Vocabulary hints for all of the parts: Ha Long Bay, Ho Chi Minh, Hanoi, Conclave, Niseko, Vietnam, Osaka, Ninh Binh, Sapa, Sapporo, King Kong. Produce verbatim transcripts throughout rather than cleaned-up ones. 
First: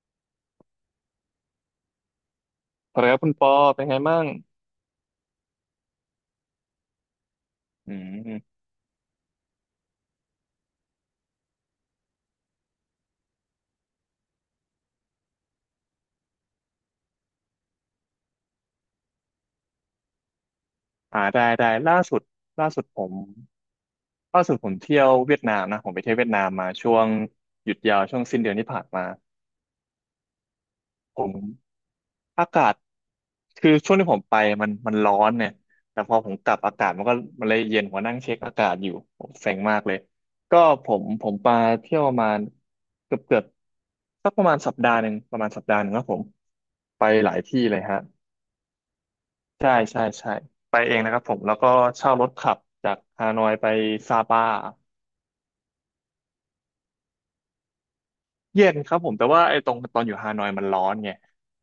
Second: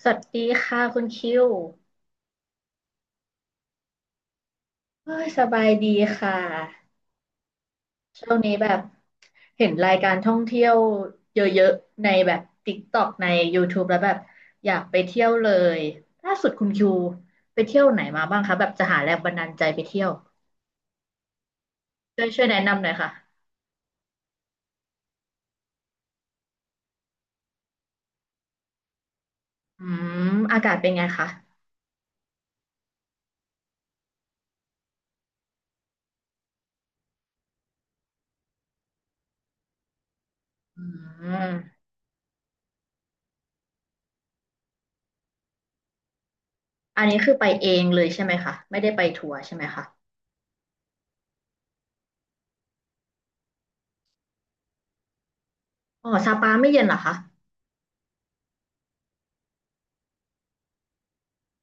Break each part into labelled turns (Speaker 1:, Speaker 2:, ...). Speaker 1: สวัสดีค่ะคุณคิว
Speaker 2: สวัสดีครับคุณปอเป็นไงบ้าง
Speaker 1: เอ้ยสบายดีค่ะ
Speaker 2: อื
Speaker 1: ช่วงนี้
Speaker 2: ม
Speaker 1: แบบเห็นรายการท่องเที่ยวเยอะๆในแบบ TikTok ใน YouTube แล้วแบบอยากไปเที่ยวเลยล่าสุดคุณคิวไปเที่ยวไหนมาบ้างคะแบบจะหาแรงบันดาลใจไปเที่ยว
Speaker 2: อ่าได้ได้ล่าสุ
Speaker 1: ช่
Speaker 2: ด
Speaker 1: วยช่วยแนะ
Speaker 2: ล่าสุ
Speaker 1: นำห
Speaker 2: ด
Speaker 1: น่อย
Speaker 2: ผ
Speaker 1: ค่ะ
Speaker 2: มล่าสุดผมเที่ยวเวียดนามนะผมไปเที่ยวเวียดนามมาช่วงหยุดยาวช่วงสิ้นเดือนที่ผ่านมา
Speaker 1: อืมอากาศเป็นไง
Speaker 2: ผ
Speaker 1: คะ
Speaker 2: มอากาศคือช่วงที่ผมไปมันมันร้อนเนี่ยแต่พอผมกลับอากาศมันก็มันเลยเย็นผมก็นั่งเช็คอากาศอยู่ผมเซ็งมากเลยก็
Speaker 1: อื
Speaker 2: ผมผมมา
Speaker 1: ม
Speaker 2: เที่ยวประมาณเกือบเกือบสักประมาณสัปดาห์หนึ่งประมาณสัปดาห์หนึ่งครับผม
Speaker 1: อั
Speaker 2: ไป
Speaker 1: นนี้
Speaker 2: ห
Speaker 1: คื
Speaker 2: ลา
Speaker 1: อ
Speaker 2: ย
Speaker 1: ไป
Speaker 2: ที่
Speaker 1: เอ
Speaker 2: เลย
Speaker 1: ง
Speaker 2: ฮะ
Speaker 1: เลยใช่ไหมคะไม่ได้ไปทัวร์ใช่ไหม
Speaker 2: ใช่
Speaker 1: คะ
Speaker 2: ใช่ใช่ไปเองนะครับผมแล้วก็เช่ารถขับจากฮานอยไปซาปา
Speaker 1: อ๋อซาปาไม่เย็นเหรอคะ
Speaker 2: เย็นครับผมแต่ว่าไอ้ตรงตอนอยู่ฮานอยมันร้อนไง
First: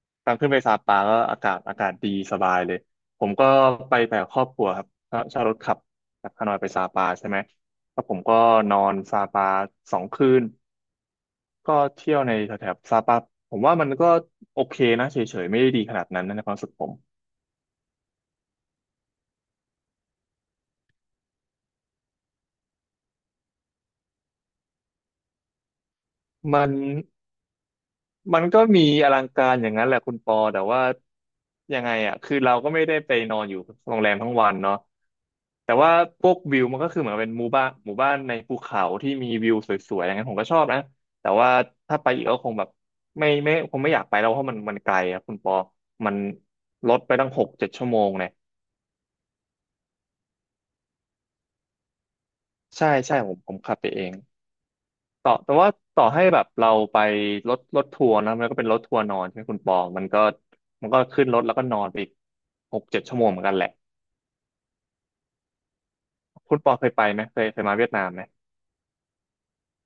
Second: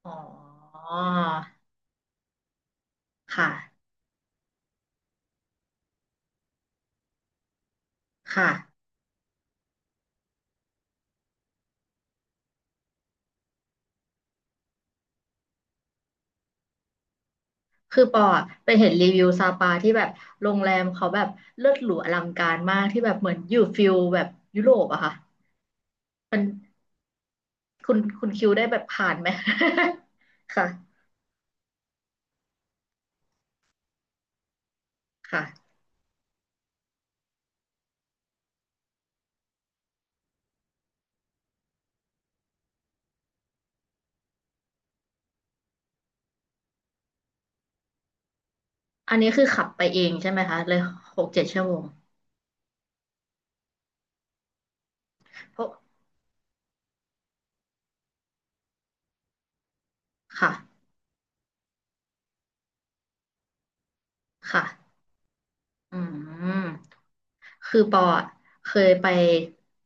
Speaker 1: อ๋
Speaker 2: ตอนขึ้นไปซา
Speaker 1: อ
Speaker 2: ปาก็อากาศอากาศดีสบายเลยผมก็
Speaker 1: ค่ะ
Speaker 2: ไปแบบครอบครัวครับเช่าเช่ารถขับจากฮานอยไปซาปาใช่ไหมแล้วผมก็
Speaker 1: ค่ะ
Speaker 2: นอนซาปาสองคืนก็เที่ยวในแถบซาปาผมว่ามันก็โอเคนะเฉยๆไม่ได้ดีขนาดนั้นนะในความรู้สึกผม
Speaker 1: คือปออะไปเห็นรีวิวซาปาที่แบบโรงแรมเขาแบบเลิศหรูอลังการมากที่แบบเหมือนอยู่ฟิลแบบยุโรปอะค่ะมัน
Speaker 2: มัน
Speaker 1: คุณคุณ
Speaker 2: มัน
Speaker 1: คิว
Speaker 2: ก็
Speaker 1: ได้แบ
Speaker 2: มี
Speaker 1: บ
Speaker 2: อ
Speaker 1: ผ่าน
Speaker 2: ลั
Speaker 1: ไห
Speaker 2: ง
Speaker 1: ม
Speaker 2: การอย่างนั้นแหละคุณปอ แต่
Speaker 1: ค่ะ
Speaker 2: ว่ายังไงอ่ะคือเราก็ไม่ได้ไปนอนอยู่โรงแรมทั้งวันเนาะ
Speaker 1: ค่ะ
Speaker 2: แต่ว่าพวกวิวมันก็คือเหมือนเป็นหมู่บ้านหมู่บ้านในภูเขาที่มีวิวสวยๆอย่างนั้นผมก็ชอบนะแต่ว่าถ้าไปอีกก็คงแบบไม่ไม่คงไม่อยากไปแล้วเพราะมันมันไกลอ่ะคุณปอมันรถไปตั้งหกเจ็ดชั่วโมงเนี่ย
Speaker 1: อันนี้คือขับไปเองใช่ไหมคะเลยหกเจ็ดชั่วโมง
Speaker 2: ใช่ใช่ผมผมขับไปเอง ต่อแต่
Speaker 1: เพ
Speaker 2: ว่า
Speaker 1: ราะ
Speaker 2: ต่อให้แบบเราไปรถรถทัวร์นะมันก็เป็นรถทัวร์นอนใช่ไหมคุณปอมันก็
Speaker 1: ค่ะ
Speaker 2: มันก็ขึ้นรถแล้วก็นอนไปอีกหกเจ็ดชั่วโมงเหมือนกันแหละ
Speaker 1: ค่ะอื
Speaker 2: คุ
Speaker 1: ม
Speaker 2: ณปอเคยไปไหมเคยเคยมา
Speaker 1: คือ
Speaker 2: เวียด
Speaker 1: ปอ
Speaker 2: นามไหม
Speaker 1: อะเคยไป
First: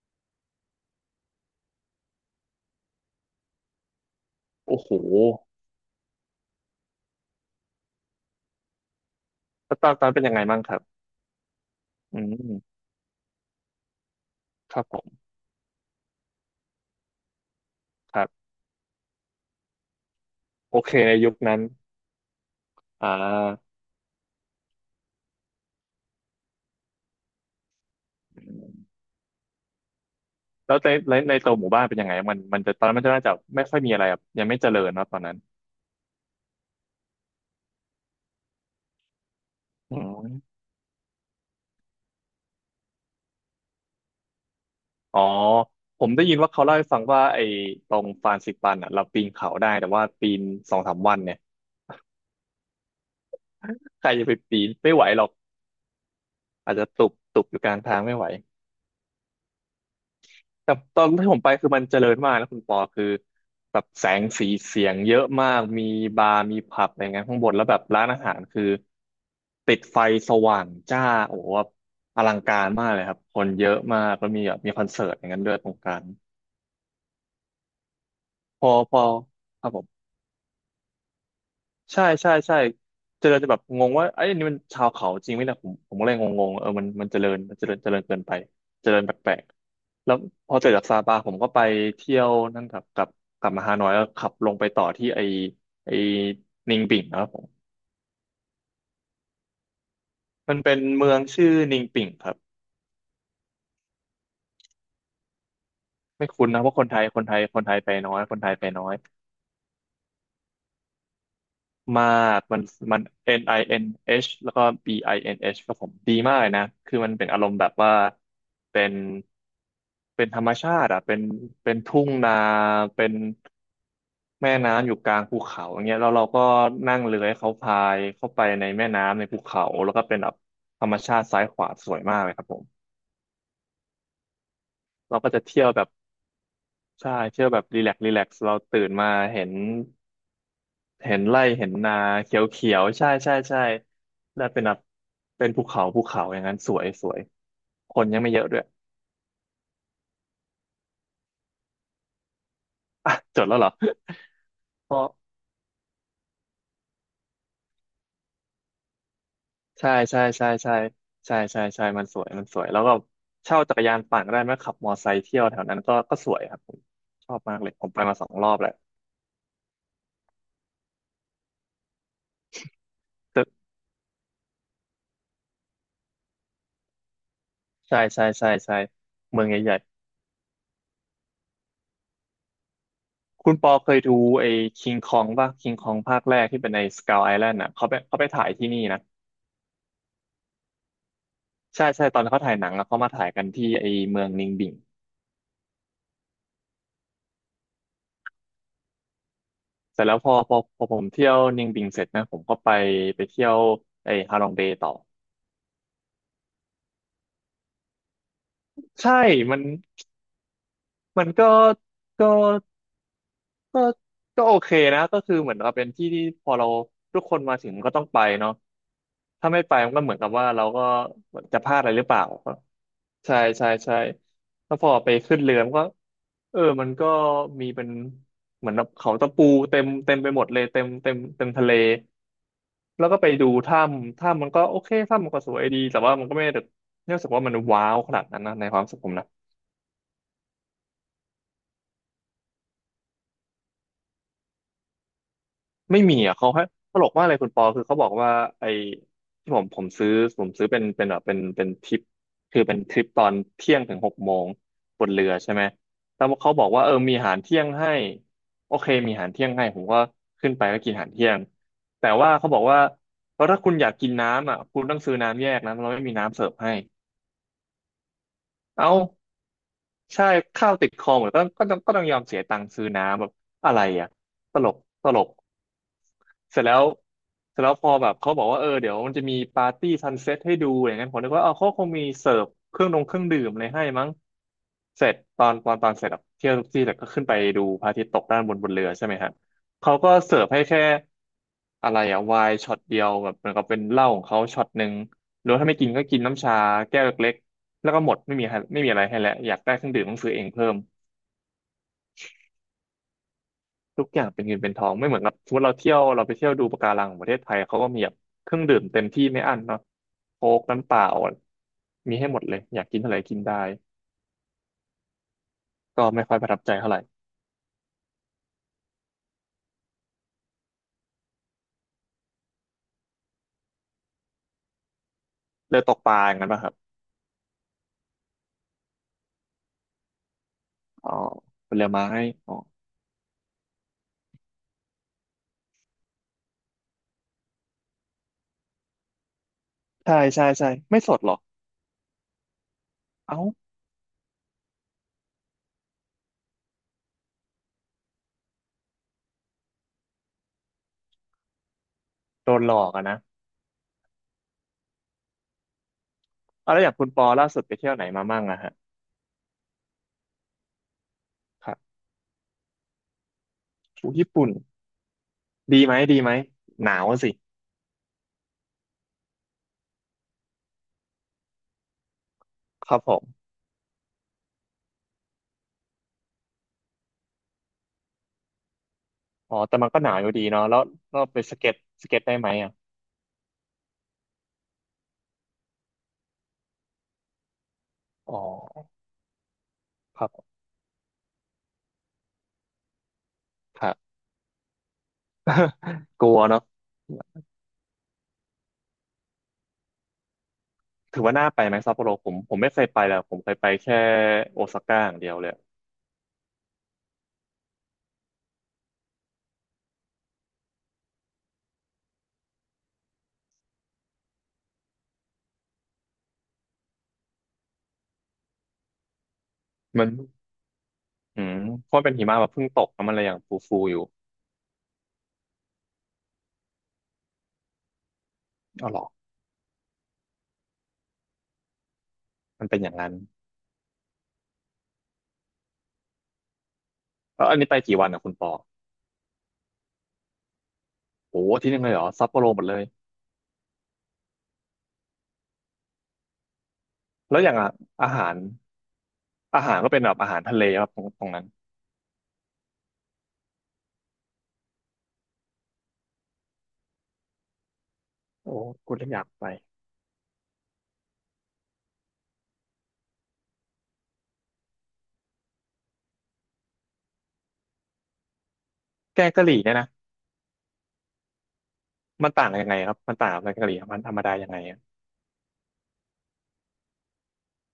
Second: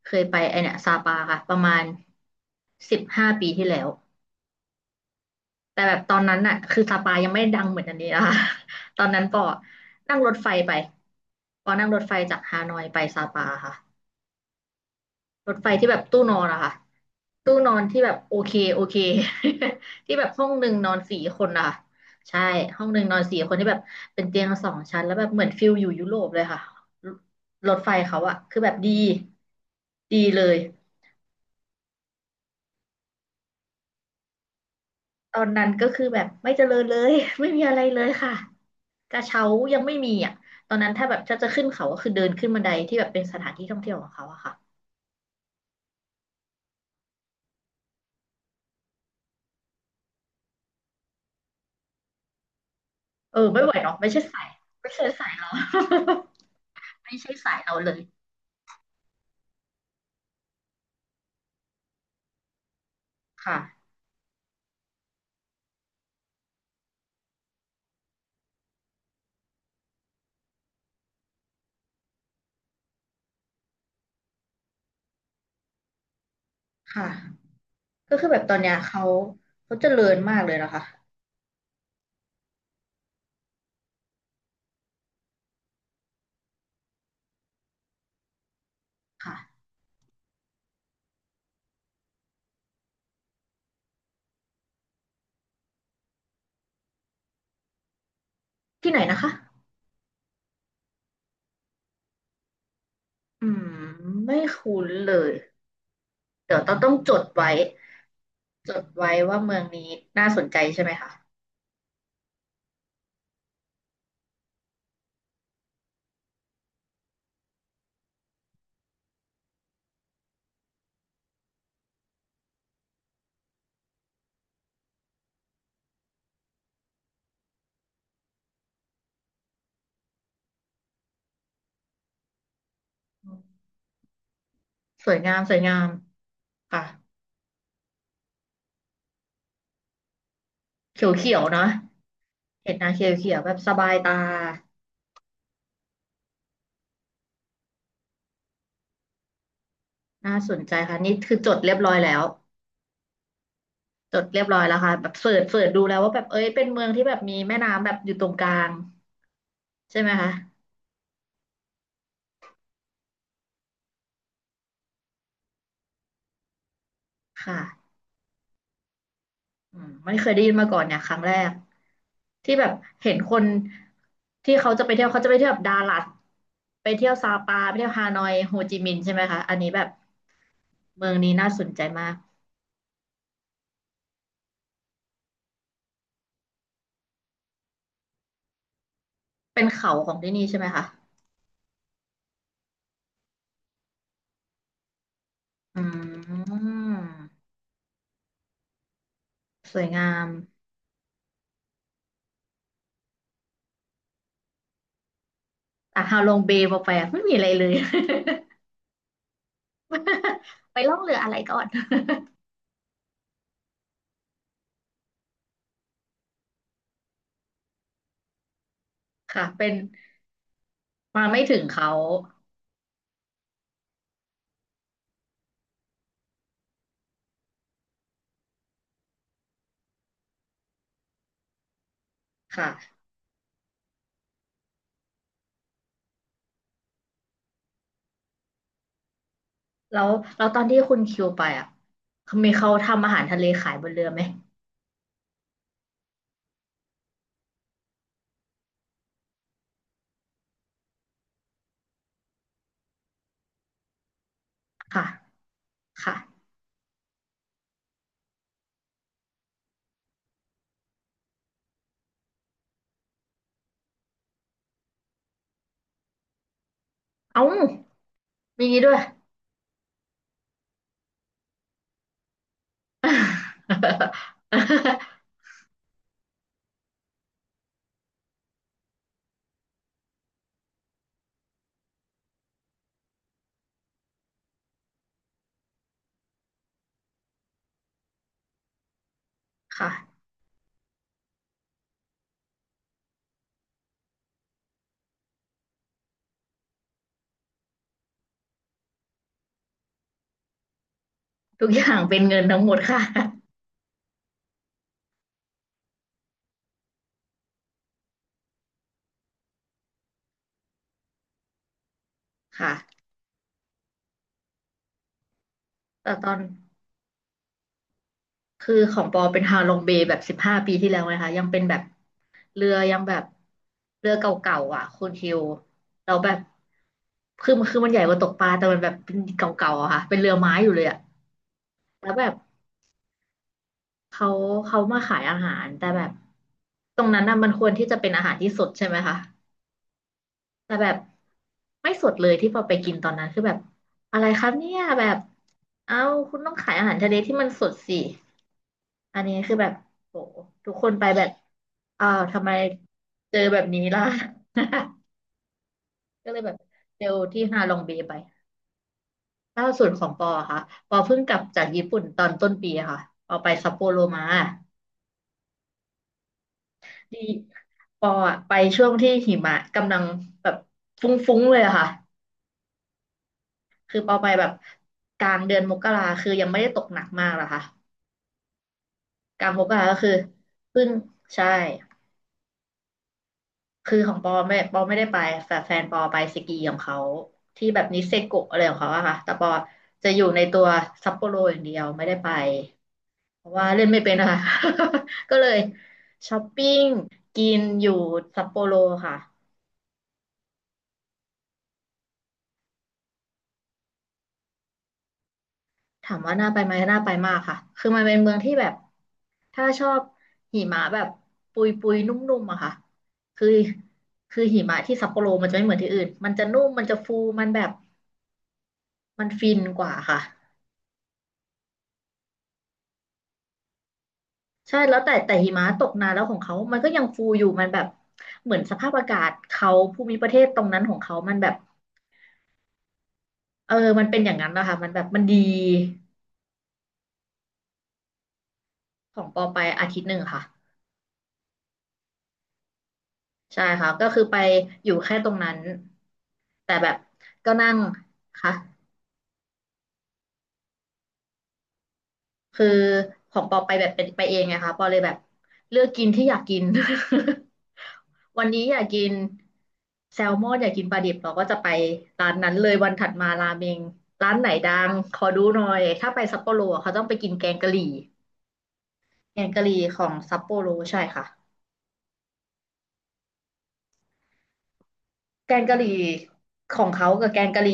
Speaker 1: เคยไปไอเนี่ยซาปาค่ะประมาณสิบห้าปีที่แล้ว
Speaker 2: โอ้โห
Speaker 1: แต่แบบตอนนั้นน่ะคือสปายังไม่ดังเหมือนอันนี้นะคะ ตอนนั้นปอ
Speaker 2: แล้วตอนตอน
Speaker 1: นั่ง
Speaker 2: เป็น
Speaker 1: ร
Speaker 2: ยั
Speaker 1: ถ
Speaker 2: งไง
Speaker 1: ไฟ
Speaker 2: บ้างค
Speaker 1: ไป
Speaker 2: รับ
Speaker 1: ปอนั่งรถไฟ
Speaker 2: อื
Speaker 1: จากฮาน
Speaker 2: ม
Speaker 1: อยไปซาปาค่ะ
Speaker 2: ครับผม
Speaker 1: รถไฟที่แบบตู้นอนอะค่ะตู้นอนที่แบบ
Speaker 2: ครั
Speaker 1: โอ
Speaker 2: บ
Speaker 1: เคโอเค ที่แบบห้องหนึ่ง
Speaker 2: โอ
Speaker 1: นอ
Speaker 2: เค
Speaker 1: น
Speaker 2: ใน
Speaker 1: สี่
Speaker 2: ยุค
Speaker 1: คน
Speaker 2: นั้น
Speaker 1: อะค่ะใช่ห้องหนึ่ง
Speaker 2: อ่
Speaker 1: นอนสี่คนที่แบ
Speaker 2: า
Speaker 1: บเป็นเตียงสองชั้นแล้วแบบเหมือนฟิลอยู่ยุโรปเลยค่ะรรถไฟเขาอะคือแบบดีดีเลย
Speaker 2: แล้วในในในตัวหมู่บ้านเป็นยังไงมันมันจะตอนนั้นมันจะน่าจะไม่ค่อยมีอะไรอะยังไม่เจริญเนอะตอน
Speaker 1: ต
Speaker 2: นั้น
Speaker 1: อนนั้นก็คือแบบไม่เจริญเลย ไม่มีอะไรเลยค่ะกระเช้ายังไม่
Speaker 2: อื
Speaker 1: มีอ่ะ
Speaker 2: ม
Speaker 1: ตอนนั้นถ้าแบบจะจะขึ้นเขาก็คือเดินขึ้นบันไดที่แบบเป็นสถานที่ท่องเที่ยวของเขาอะค่ะ
Speaker 2: อ๋อผมได้ยินว่าเขาเล่าให้ฟังว่าไอ้ตรงฟรานซิปันอ่ะเราปีนเขาได้แต่ว่าปีนสองสามวันเนี่ย
Speaker 1: เออไม่ไหวเนาะ
Speaker 2: ใค
Speaker 1: ไม่
Speaker 2: ร
Speaker 1: ใช่
Speaker 2: จะไป
Speaker 1: สาย
Speaker 2: ปีน
Speaker 1: ไม่
Speaker 2: ไม่ไห
Speaker 1: ใช่
Speaker 2: วหร
Speaker 1: สา
Speaker 2: อก
Speaker 1: ยเรา
Speaker 2: อาจจะ ตุบ
Speaker 1: ไม่ใช่
Speaker 2: ตุบ
Speaker 1: สา
Speaker 2: อ
Speaker 1: ย
Speaker 2: ยู่ก
Speaker 1: เรา
Speaker 2: ลาง
Speaker 1: เล
Speaker 2: ทา
Speaker 1: ย
Speaker 2: งไม่ไหวแต่ตอนที่ผมไปคือมันเจริญมากนะคุณปอคือแบ
Speaker 1: ค่ะ
Speaker 2: บแสงสีเสียงเยอะมากมีบาร์มีผับอะไรเงี้ยข้างบนแล้วแบบร้านอาหารคือติดไฟสว่างจ้าโอ้โหแบบอลังการมากเลยครับคนเยอะมากแล้วมีแบบมีคอนเสิร์ตอย่างนั้นด้วยตรงกลาง
Speaker 1: ค่ะก็คือแบบตอน
Speaker 2: พอ
Speaker 1: เนี้ย
Speaker 2: พ
Speaker 1: เขา
Speaker 2: อครับ
Speaker 1: เขา
Speaker 2: ผ
Speaker 1: เจริ
Speaker 2: ม
Speaker 1: ญมากเลยนะคะ
Speaker 2: ใช่ใช่ใช่เจริญจะแบบงงว่าไอ้ยอันนี่มันชาวเขาจริงไหมเนี่ผมผมก็เลยงงๆเออมันมันเจริญมันเจริญเจริญเกินไปเจริญแปลก
Speaker 1: ค่ะ
Speaker 2: ๆแล้วพอเสร็จจากซาปาผมก็ไปเที่ยวนั่นกับกับกลับมาฮานอยแล้วขับลงไปต่อที่ไอไอนิงปิ่งนะครับผม
Speaker 1: ที่ไหนนะคะ
Speaker 2: มันเป็นเมืองชื่อนิงปิ่งครับ
Speaker 1: อืมไม่คุ้นเลย
Speaker 2: ไม่คุ้น
Speaker 1: เดี๋ย
Speaker 2: นะ
Speaker 1: ว
Speaker 2: เพ
Speaker 1: ต้อ
Speaker 2: ราะ
Speaker 1: ง
Speaker 2: ค
Speaker 1: ต้
Speaker 2: น
Speaker 1: อง
Speaker 2: ไทย
Speaker 1: จ
Speaker 2: ค
Speaker 1: ด
Speaker 2: นไทย
Speaker 1: ไว้
Speaker 2: คนไทยไปน้อยคนไทยไป
Speaker 1: จ
Speaker 2: น้
Speaker 1: ด
Speaker 2: อย
Speaker 1: ไว้ว่าเมืองนี้น่าสนใจใช่ไหมคะ
Speaker 2: มากมันมัน เอ็น ไอ เอ็น เอช แล้วก็ บี ไอ เอ็น เอช ครับผมดีมากเลยนะคือมันเป็นอารมณ์แบบว่าเป็นเป็นธรรมชาติอ่ะเป็นเป็นทุ่งนาเป็นแม่น้ำอยู่กลางภูเขาอย่างเงี้ยแล้วเราก็นั่งเรือให้เขาพายเข้าไปในแม่น้ำในภูเขาแล้วก็เป็นแบบธรรมชาติซ้ายขวาสวยมากเลยครับผม
Speaker 1: อืมสวย
Speaker 2: เราก็
Speaker 1: งาม
Speaker 2: จะ
Speaker 1: สวย
Speaker 2: เที่ยว
Speaker 1: งา
Speaker 2: แบ
Speaker 1: ม
Speaker 2: บ
Speaker 1: ค่ะ
Speaker 2: ใช่เที่ยวแบบรีแลกซ์รีแลกซ์เราตื่นมาเห็น
Speaker 1: เ
Speaker 2: เห็น
Speaker 1: ขีย
Speaker 2: ไร่
Speaker 1: วๆเนาะ
Speaker 2: เห็นนาเขียวเขี
Speaker 1: เห็ด
Speaker 2: ยว
Speaker 1: นางเข
Speaker 2: ใช่
Speaker 1: ี
Speaker 2: ใช่
Speaker 1: ยวๆแบบ
Speaker 2: ใช่
Speaker 1: สบายตา
Speaker 2: แล้วเป็นแบบเป็นภูเขาภูเขาอย่างนั้นสวยสวยคนยังไม่เยอะด้วย
Speaker 1: น่าสนใจค่ะนี่คือจดเรียบร้อยแล้ว
Speaker 2: อ่ะจดแล้วเหรอ
Speaker 1: จดเรียบร้อยแล้ว
Speaker 2: เพ
Speaker 1: ค่ะแบ
Speaker 2: ราะ
Speaker 1: บเสิร์ชเสิร์ชดูแล้วว่าแบบเอ้ยเป็นเมืองที่แบบมีแม่น้ำแบบอยู่ตรงกลาง
Speaker 2: ใช่
Speaker 1: ใช่ไหม
Speaker 2: ใช่
Speaker 1: คะ
Speaker 2: ใช่ใช่ใช่ใช่ใช่มันสวยมันสวยแล้วก็เช่าจักรยานปั่นก็ได้ไหมขับมอไซค์เที่ยวแถวนั้นก็ก็สวยครับผมชอบ
Speaker 1: ค
Speaker 2: มากเลยผม
Speaker 1: ่ะ
Speaker 2: ไปมาสองรอบแล้ว
Speaker 1: อืมไม่เคยได้ยินมาก่อนเนี่ยครั้งแรกที่แบบเห็นคนที่เขาจะไปเที่ยวเขาจะไปเที่ยวแบบดาลัดไปเที่ยวซาปาไปเที่ยว
Speaker 2: ใช่
Speaker 1: ฮาน
Speaker 2: ใช่
Speaker 1: อย
Speaker 2: ใช่
Speaker 1: โฮจิ
Speaker 2: ใช่
Speaker 1: มินห์ใช่ไหมคะ
Speaker 2: เมือง
Speaker 1: อันนี้
Speaker 2: ใหญ่
Speaker 1: แบบเมืองนี้น่าสนใจมาก
Speaker 2: คุณปอเคยดูไอ้คิงคองป่ะคิงคองภาคแรกที่เป็นในสก u l ไอแลนด์อ่ะเขาไปเขาไปถ่ายที่นี่นะ
Speaker 1: เป็นเขาของที่นี่ใช่ไหมคะ
Speaker 2: ใช่ใช่ตอนเขาถ่ายหนังอะเขามาถ่ายกันที่ไอ้เมืองนิงบิง
Speaker 1: อืมสวย
Speaker 2: เส
Speaker 1: งา
Speaker 2: ร็จแล้ว
Speaker 1: ม
Speaker 2: พอพอพอผมเที่ยวนิงบิงเสร็จนะผมก็ไปไปเที่ยวไอ้ฮาลองเบย์ต่อ
Speaker 1: อ่ะฮาลงเบย์พอไปอะไม่มีอะไรเลย
Speaker 2: ใช่มัน
Speaker 1: ไปล่องเรือ
Speaker 2: มัน
Speaker 1: อะไร
Speaker 2: ก็
Speaker 1: ก่อน
Speaker 2: ก็ ก็ก็โอเคนะก็คือเหมือนกับเป็นที่ที่พอเราทุกคนมาถึงก็ต้องไปเนาะ
Speaker 1: ค่ะ
Speaker 2: ถ้าไม่
Speaker 1: เป็น
Speaker 2: ไปมันก็เหมือนกับว่าเราก็
Speaker 1: มาไม่ถึ
Speaker 2: จะ
Speaker 1: ง
Speaker 2: พลาดอะ
Speaker 1: เขา
Speaker 2: ไรหรือเปล่าใช่ใช่ใช่แล้วพอไปขึ้นเรือมันก็เออมันก็มีเป็นเหมือนเขาตะปูเต็มเต็มไปหมดเลยเต็มเต็มเต็มทะเล
Speaker 1: ค่ะ
Speaker 2: แล้วก็ไปดูถ้ำถ้ำมันก็โอเคถ้ำมันก็สวยดีแต่ว่ามันก็ไม่ได้ไม่รู้สึกว่ามันว้าวขนาดนั้นนะในความรู้สึกผมนะ
Speaker 1: แล้วแล้วตอนที่คุณคิวไปอ่ะมีเขาทำอาหารทะเลขายบนเรือไหม
Speaker 2: ไม่มีอ่ะเขาให้ตลกมากเลยคุณปอคือเขาบอกว่าไอ้ที่ผมผมซื้อผมซื้อเป็นเป็นแบบเป็นเป็นทริปคือเป็นทริปตอนเที่ยงถึงหกโมงบ
Speaker 1: ค่ะ
Speaker 2: นเรือใช่ไหม
Speaker 1: ค่ะ
Speaker 2: แล้วเขาบอกว่าเออมีอาหารเที่ยงให้โอเคมีอาหารเที่ยงให้ผมก็ขึ้นไปก็กินอาหารเที่ยงแต่ว่าเขาบอกว่าเพราะถ้าคุณอยากกินน้ำอ่ะคุณต้องซื้อน้ำแยกนะเราไม่มีน้ำเสิร์ฟให้
Speaker 1: เอ้ามี
Speaker 2: เอ้า
Speaker 1: ด้วย
Speaker 2: ใช่ข้าวติดคอหมดก็ก็ต้องก็ต้องยอมเสียตังค์ซื้อน้ำแบบอะไรอ่ะต ลกตลกเสร็จแล้วเสร็จแล้วพอแบบเขาบอกว่าเออเดี๋ยวมันจะมีปาร์ตี้ซันเซ็ตให้ดูอย่างนั้นผมนึกว่าเอาเขาคงมีเสิร์ฟเครื่องดงเครื่องดื่มอะไรให้มั้งเสร็จตอนตอนตอนเสร็จอะเที่ยวที่เสร็จก็ขึ้นไปดูพระอาทิตย์ตกด้านบนบนเรือใช่ไหมฮะ
Speaker 1: ค่ะ
Speaker 2: เขาก็เสิร์ฟให้แค่อะไรอะไวน์ช็อตเดียวแบบเหมือนกับเป็นเหล้าของเขาช็อตหนึ่งหรือว่าถ้าไม่กินก็กินน้ำชาแก้วเล็ก แล้วก็หมดไม่มีให้ไม่มีอะไรให้แล้วอยากได้เครื่องดื่มต้องซื้อเองเพิ่ม
Speaker 1: ทุกอย่างเป็นเงินทั้งหมดค่ะ
Speaker 2: ทุกอย่างเป็นเงินเป็นทองไม่เหมือนกับสมมติเราเที่ยวเราไปเที่ยวดูปะการังของประเทศไทยเขาก็มีแบบเครื่องดื่มเต็มที่ไม่อั้นเนาะโค้กน้ำเปล่ามีให้หมดเลย
Speaker 1: ค่ะ
Speaker 2: อยากกินเท่าไหร่กินได้ก็
Speaker 1: แต่
Speaker 2: ไม่
Speaker 1: ตอ
Speaker 2: ค่อย
Speaker 1: น
Speaker 2: ประทับใจเท่าไหร่
Speaker 1: คือของปอเป็นฮาลองเบย์แบบสิบห้าปีที่แล้วนะคะยังเป็นแบบ เรือยังแบบเรือเก่าๆอ่ะคุณคิว
Speaker 2: เลยตกป
Speaker 1: เรา
Speaker 2: ลา
Speaker 1: แบ
Speaker 2: อย่า
Speaker 1: บ
Speaker 2: งนั้นป่ะครับ
Speaker 1: คือมันคือมันใหญ่กว่าตกปลาแต่มันแบบเป็นเก่าๆอะค่ะเป็นเรือไม้อยู่เลยอ่ะ
Speaker 2: อ๋อผลไม้
Speaker 1: แล้วแบบ
Speaker 2: อ๋อ
Speaker 1: เขาเขามาขายอาหารแต่แบบตรงนั้นน่ะมันควรที่จะเป็นอาหารที่สดใช่ไหมคะ
Speaker 2: ใช่ใช่ใช่
Speaker 1: แต่แบบ
Speaker 2: ไม่สดหรอก
Speaker 1: ไม่สดเลยที่พอไปกินตอนนั้น
Speaker 2: เอ้า
Speaker 1: คือแบบอะไรครับเนี่ยแบบเอ้าคุณต้องขายอาหารทะเลที่มันสดสิอันนี้คือแบบโหทุกคนไปแบบอ้าวทำ
Speaker 2: โด
Speaker 1: ไม
Speaker 2: นหลอกอะนะ
Speaker 1: เจอแบบนี้ล่ะ ก็เลยแบบ
Speaker 2: เอาแล้วอย่างคุ
Speaker 1: เร็
Speaker 2: ณ
Speaker 1: ว
Speaker 2: ปอ
Speaker 1: ที่
Speaker 2: ล่า
Speaker 1: ฮา
Speaker 2: สุด
Speaker 1: ล
Speaker 2: ไป
Speaker 1: อง
Speaker 2: เที่
Speaker 1: เบ
Speaker 2: ยวไหน
Speaker 1: ไป
Speaker 2: มามั่งอะฮะ
Speaker 1: ล่าสุดของปอค่ะปอเพิ่งกลับจาก
Speaker 2: ครั
Speaker 1: ญี่
Speaker 2: บ
Speaker 1: ปุ่นตอนต้นปีค่ะปอไปซัปโปโร
Speaker 2: อู้
Speaker 1: มา
Speaker 2: ญี่ปุ่นดีไหมดีไหมหนาว
Speaker 1: ดี
Speaker 2: สิ
Speaker 1: ปออะไปช่วงที่หิมะกำลังแบบฟุ้งๆเลยอะค่ะ
Speaker 2: ครับผม
Speaker 1: คือปอไปแบบกลางเดือนมกราคือยังไม่ได้ตกหนักมากหรอกค่ะกลาง
Speaker 2: อ๋อ
Speaker 1: มก
Speaker 2: แต่
Speaker 1: รา
Speaker 2: มัน
Speaker 1: ก็
Speaker 2: ก็ห
Speaker 1: คือ
Speaker 2: นาอยู่ดีเนาะแล้ว
Speaker 1: เพิ่ง
Speaker 2: เราไป
Speaker 1: ใช่
Speaker 2: สเก็ตสเก็ตได้ไหมอ่ะ
Speaker 1: คือของปอไม่ปอไม่ได้ไปแต่แฟนปอไปสกีของเขาที่แบบนิเซ
Speaker 2: อ๋อ
Speaker 1: โกะอะไรของเขาอะค่ะแต่ปอจะอ
Speaker 2: ค
Speaker 1: ยู่ใน
Speaker 2: รับ
Speaker 1: ตัวซัปโปโรอย่างเดียวไม่ได้ไป เพราะว่า
Speaker 2: ค
Speaker 1: เล่น
Speaker 2: รับ
Speaker 1: ไม่เป็นนะคะ ก็เลย
Speaker 2: กลั
Speaker 1: ช้อ
Speaker 2: ว
Speaker 1: ป
Speaker 2: เนาะ
Speaker 1: ปิ้งกินอยู่ซัปโปโรค่ะ
Speaker 2: ถือว่าน่าไปไหมซัปโปโรผมผมไม่เคยไปเลยผมเคยไปแค่โอซาก้าอย่างเดียวเลย
Speaker 1: ถามว่าน่าไปไหมน่าไปมากค่ะคือมันเป็นเมืองที่แบบถ้าชอบหิมะแบบปุยปุยนุ่มๆอะค่ะคือคือหิมะที่ซัปโปโรมันจะไม่เหมือนที่อื่นมันจะนุ่มมันจะฟูมันแบบมันฟินกว่า
Speaker 2: มัน
Speaker 1: ค่ะ
Speaker 2: อืมเพราะมันเป็นหิมะแบบเพิ่งตกแล้วมันเลยยังฟูฟูอยู่
Speaker 1: ใช่แล้วแต่แต่หิมะตกนานแล้วของเขามันก็ยังฟูอยู่มันแบบเหมือนส
Speaker 2: อ๋
Speaker 1: ภา
Speaker 2: อ
Speaker 1: พ
Speaker 2: เหรอ
Speaker 1: อากาศเขาภูมิประเทศตรงนั้นของเขามันแบบ
Speaker 2: มันเป็นอย่างนั้น
Speaker 1: เออมันเป็นอย่างนั้นนะคะมันแบบมันดี
Speaker 2: แล้วอันนี้ไปกี่วันอ่ะคุณปอ
Speaker 1: ของปอไปอาทิตย์หนึ่งค่ะ
Speaker 2: โอ้โหอาที่นึงเลยเหรอซัปโปโรหมดเลย
Speaker 1: ใช่ค่ะก็คือไปอยู่แค่ตรงนั้นแต่แบบ
Speaker 2: แล้วอ
Speaker 1: ก็
Speaker 2: ย่างอะ
Speaker 1: นั่ง
Speaker 2: อาหาร
Speaker 1: ค่ะ
Speaker 2: อาหารก็เป็นแบบอาหารทะเลครับตรงตรงนั้น
Speaker 1: คือของปอไปแบบเป็นไปเองไงคะปอเลยแบบเลือกกินที่อยากกิน วัน
Speaker 2: โอ้
Speaker 1: นี้อยาก
Speaker 2: คุณ
Speaker 1: กิ
Speaker 2: เลย
Speaker 1: น
Speaker 2: อยากไป
Speaker 1: แซลมอนอยากกินปลาดิบเราก็จะไปร้านนั้นเลยวันถัดมาราเมงร้านไหนดังขอดูหน่อยถ้าไปซัปโปโรอะเขาต้องไปกินแกงกะหรี่
Speaker 2: แกง
Speaker 1: แก
Speaker 2: กะห
Speaker 1: ง
Speaker 2: รี่
Speaker 1: กะห
Speaker 2: เนี่ย
Speaker 1: รี่
Speaker 2: นะ
Speaker 1: ของซัปโปโรใช่ค่ะ
Speaker 2: มันต่างกันยังไงครับมันต่างกับแกงกะหรี่มันธรรมดายังไง
Speaker 1: แกงกะหรี่ของเขากับแกงกะหรี่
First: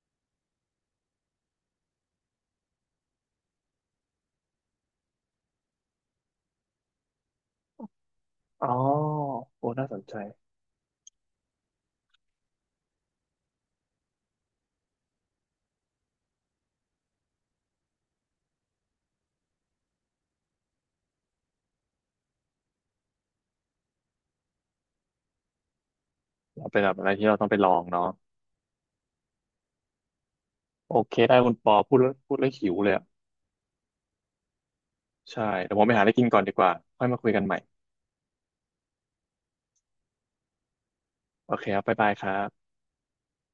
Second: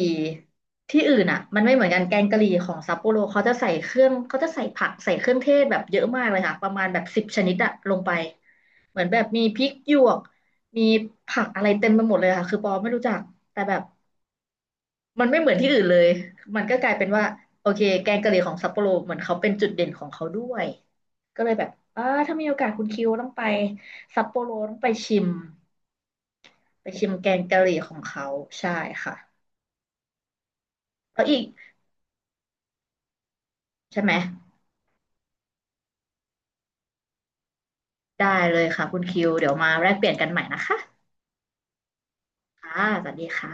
Speaker 1: ที่อื่นอ่ะมันไม่เหมือนกันแกงกะหรี่ของซัปโปโรเขาจะใส่เครื่องเขาจะใส่ผักใส่เครื่องเทศแบบเยอะมากเลยค่ะประมาณแบบสิบชนิดอะลงไป
Speaker 2: อ๋อ
Speaker 1: เหมือนแบบมีพริ
Speaker 2: โอ้
Speaker 1: ก
Speaker 2: น่า
Speaker 1: หย
Speaker 2: สน
Speaker 1: ว
Speaker 2: ใจ
Speaker 1: กมีผักอะไรเต็มไปหมดเลยค่ะคือปอไม่รู้จักแต่แบบมันไม่เหมือนที่อื่นเลยมันก็กลายเป็นว่าโอเคแกงกะหรี่ของซัปโปโรเหมือนเขาเป็นจุดเด่นของเขาด้วยก็เลยแบบอ่าถ้ามีโอกาสคุณคิวต้องไปซัปโปโรต้องไปชิม
Speaker 2: เราเป็น
Speaker 1: ไป
Speaker 2: แบบ
Speaker 1: ชิ
Speaker 2: อะไร
Speaker 1: ม
Speaker 2: ที่
Speaker 1: แก
Speaker 2: เรา
Speaker 1: ง
Speaker 2: ต้องไป
Speaker 1: กะห
Speaker 2: ลอ
Speaker 1: รี่
Speaker 2: ง
Speaker 1: ของ
Speaker 2: เนาะ
Speaker 1: เขาใช่ค่ะ
Speaker 2: โอเค
Speaker 1: แล้ว
Speaker 2: ได้
Speaker 1: อีก
Speaker 2: คุณปอพูดแล้วพูดแล้วหิวเลยอ่ะ
Speaker 1: ใช่ไหม
Speaker 2: ใช่เดี๋ยวผมไปหาอะไรกินก่อนดีกว่าค่อยมาคุยกันใหม่
Speaker 1: ได้เลยค่ะคุณคิวเดี๋ยวมาแลกเปลี่ยนกันใหม่นะคะ
Speaker 2: โอเคครับบ๊ายบายครับ
Speaker 1: ค่ะสวัสดีค่ะ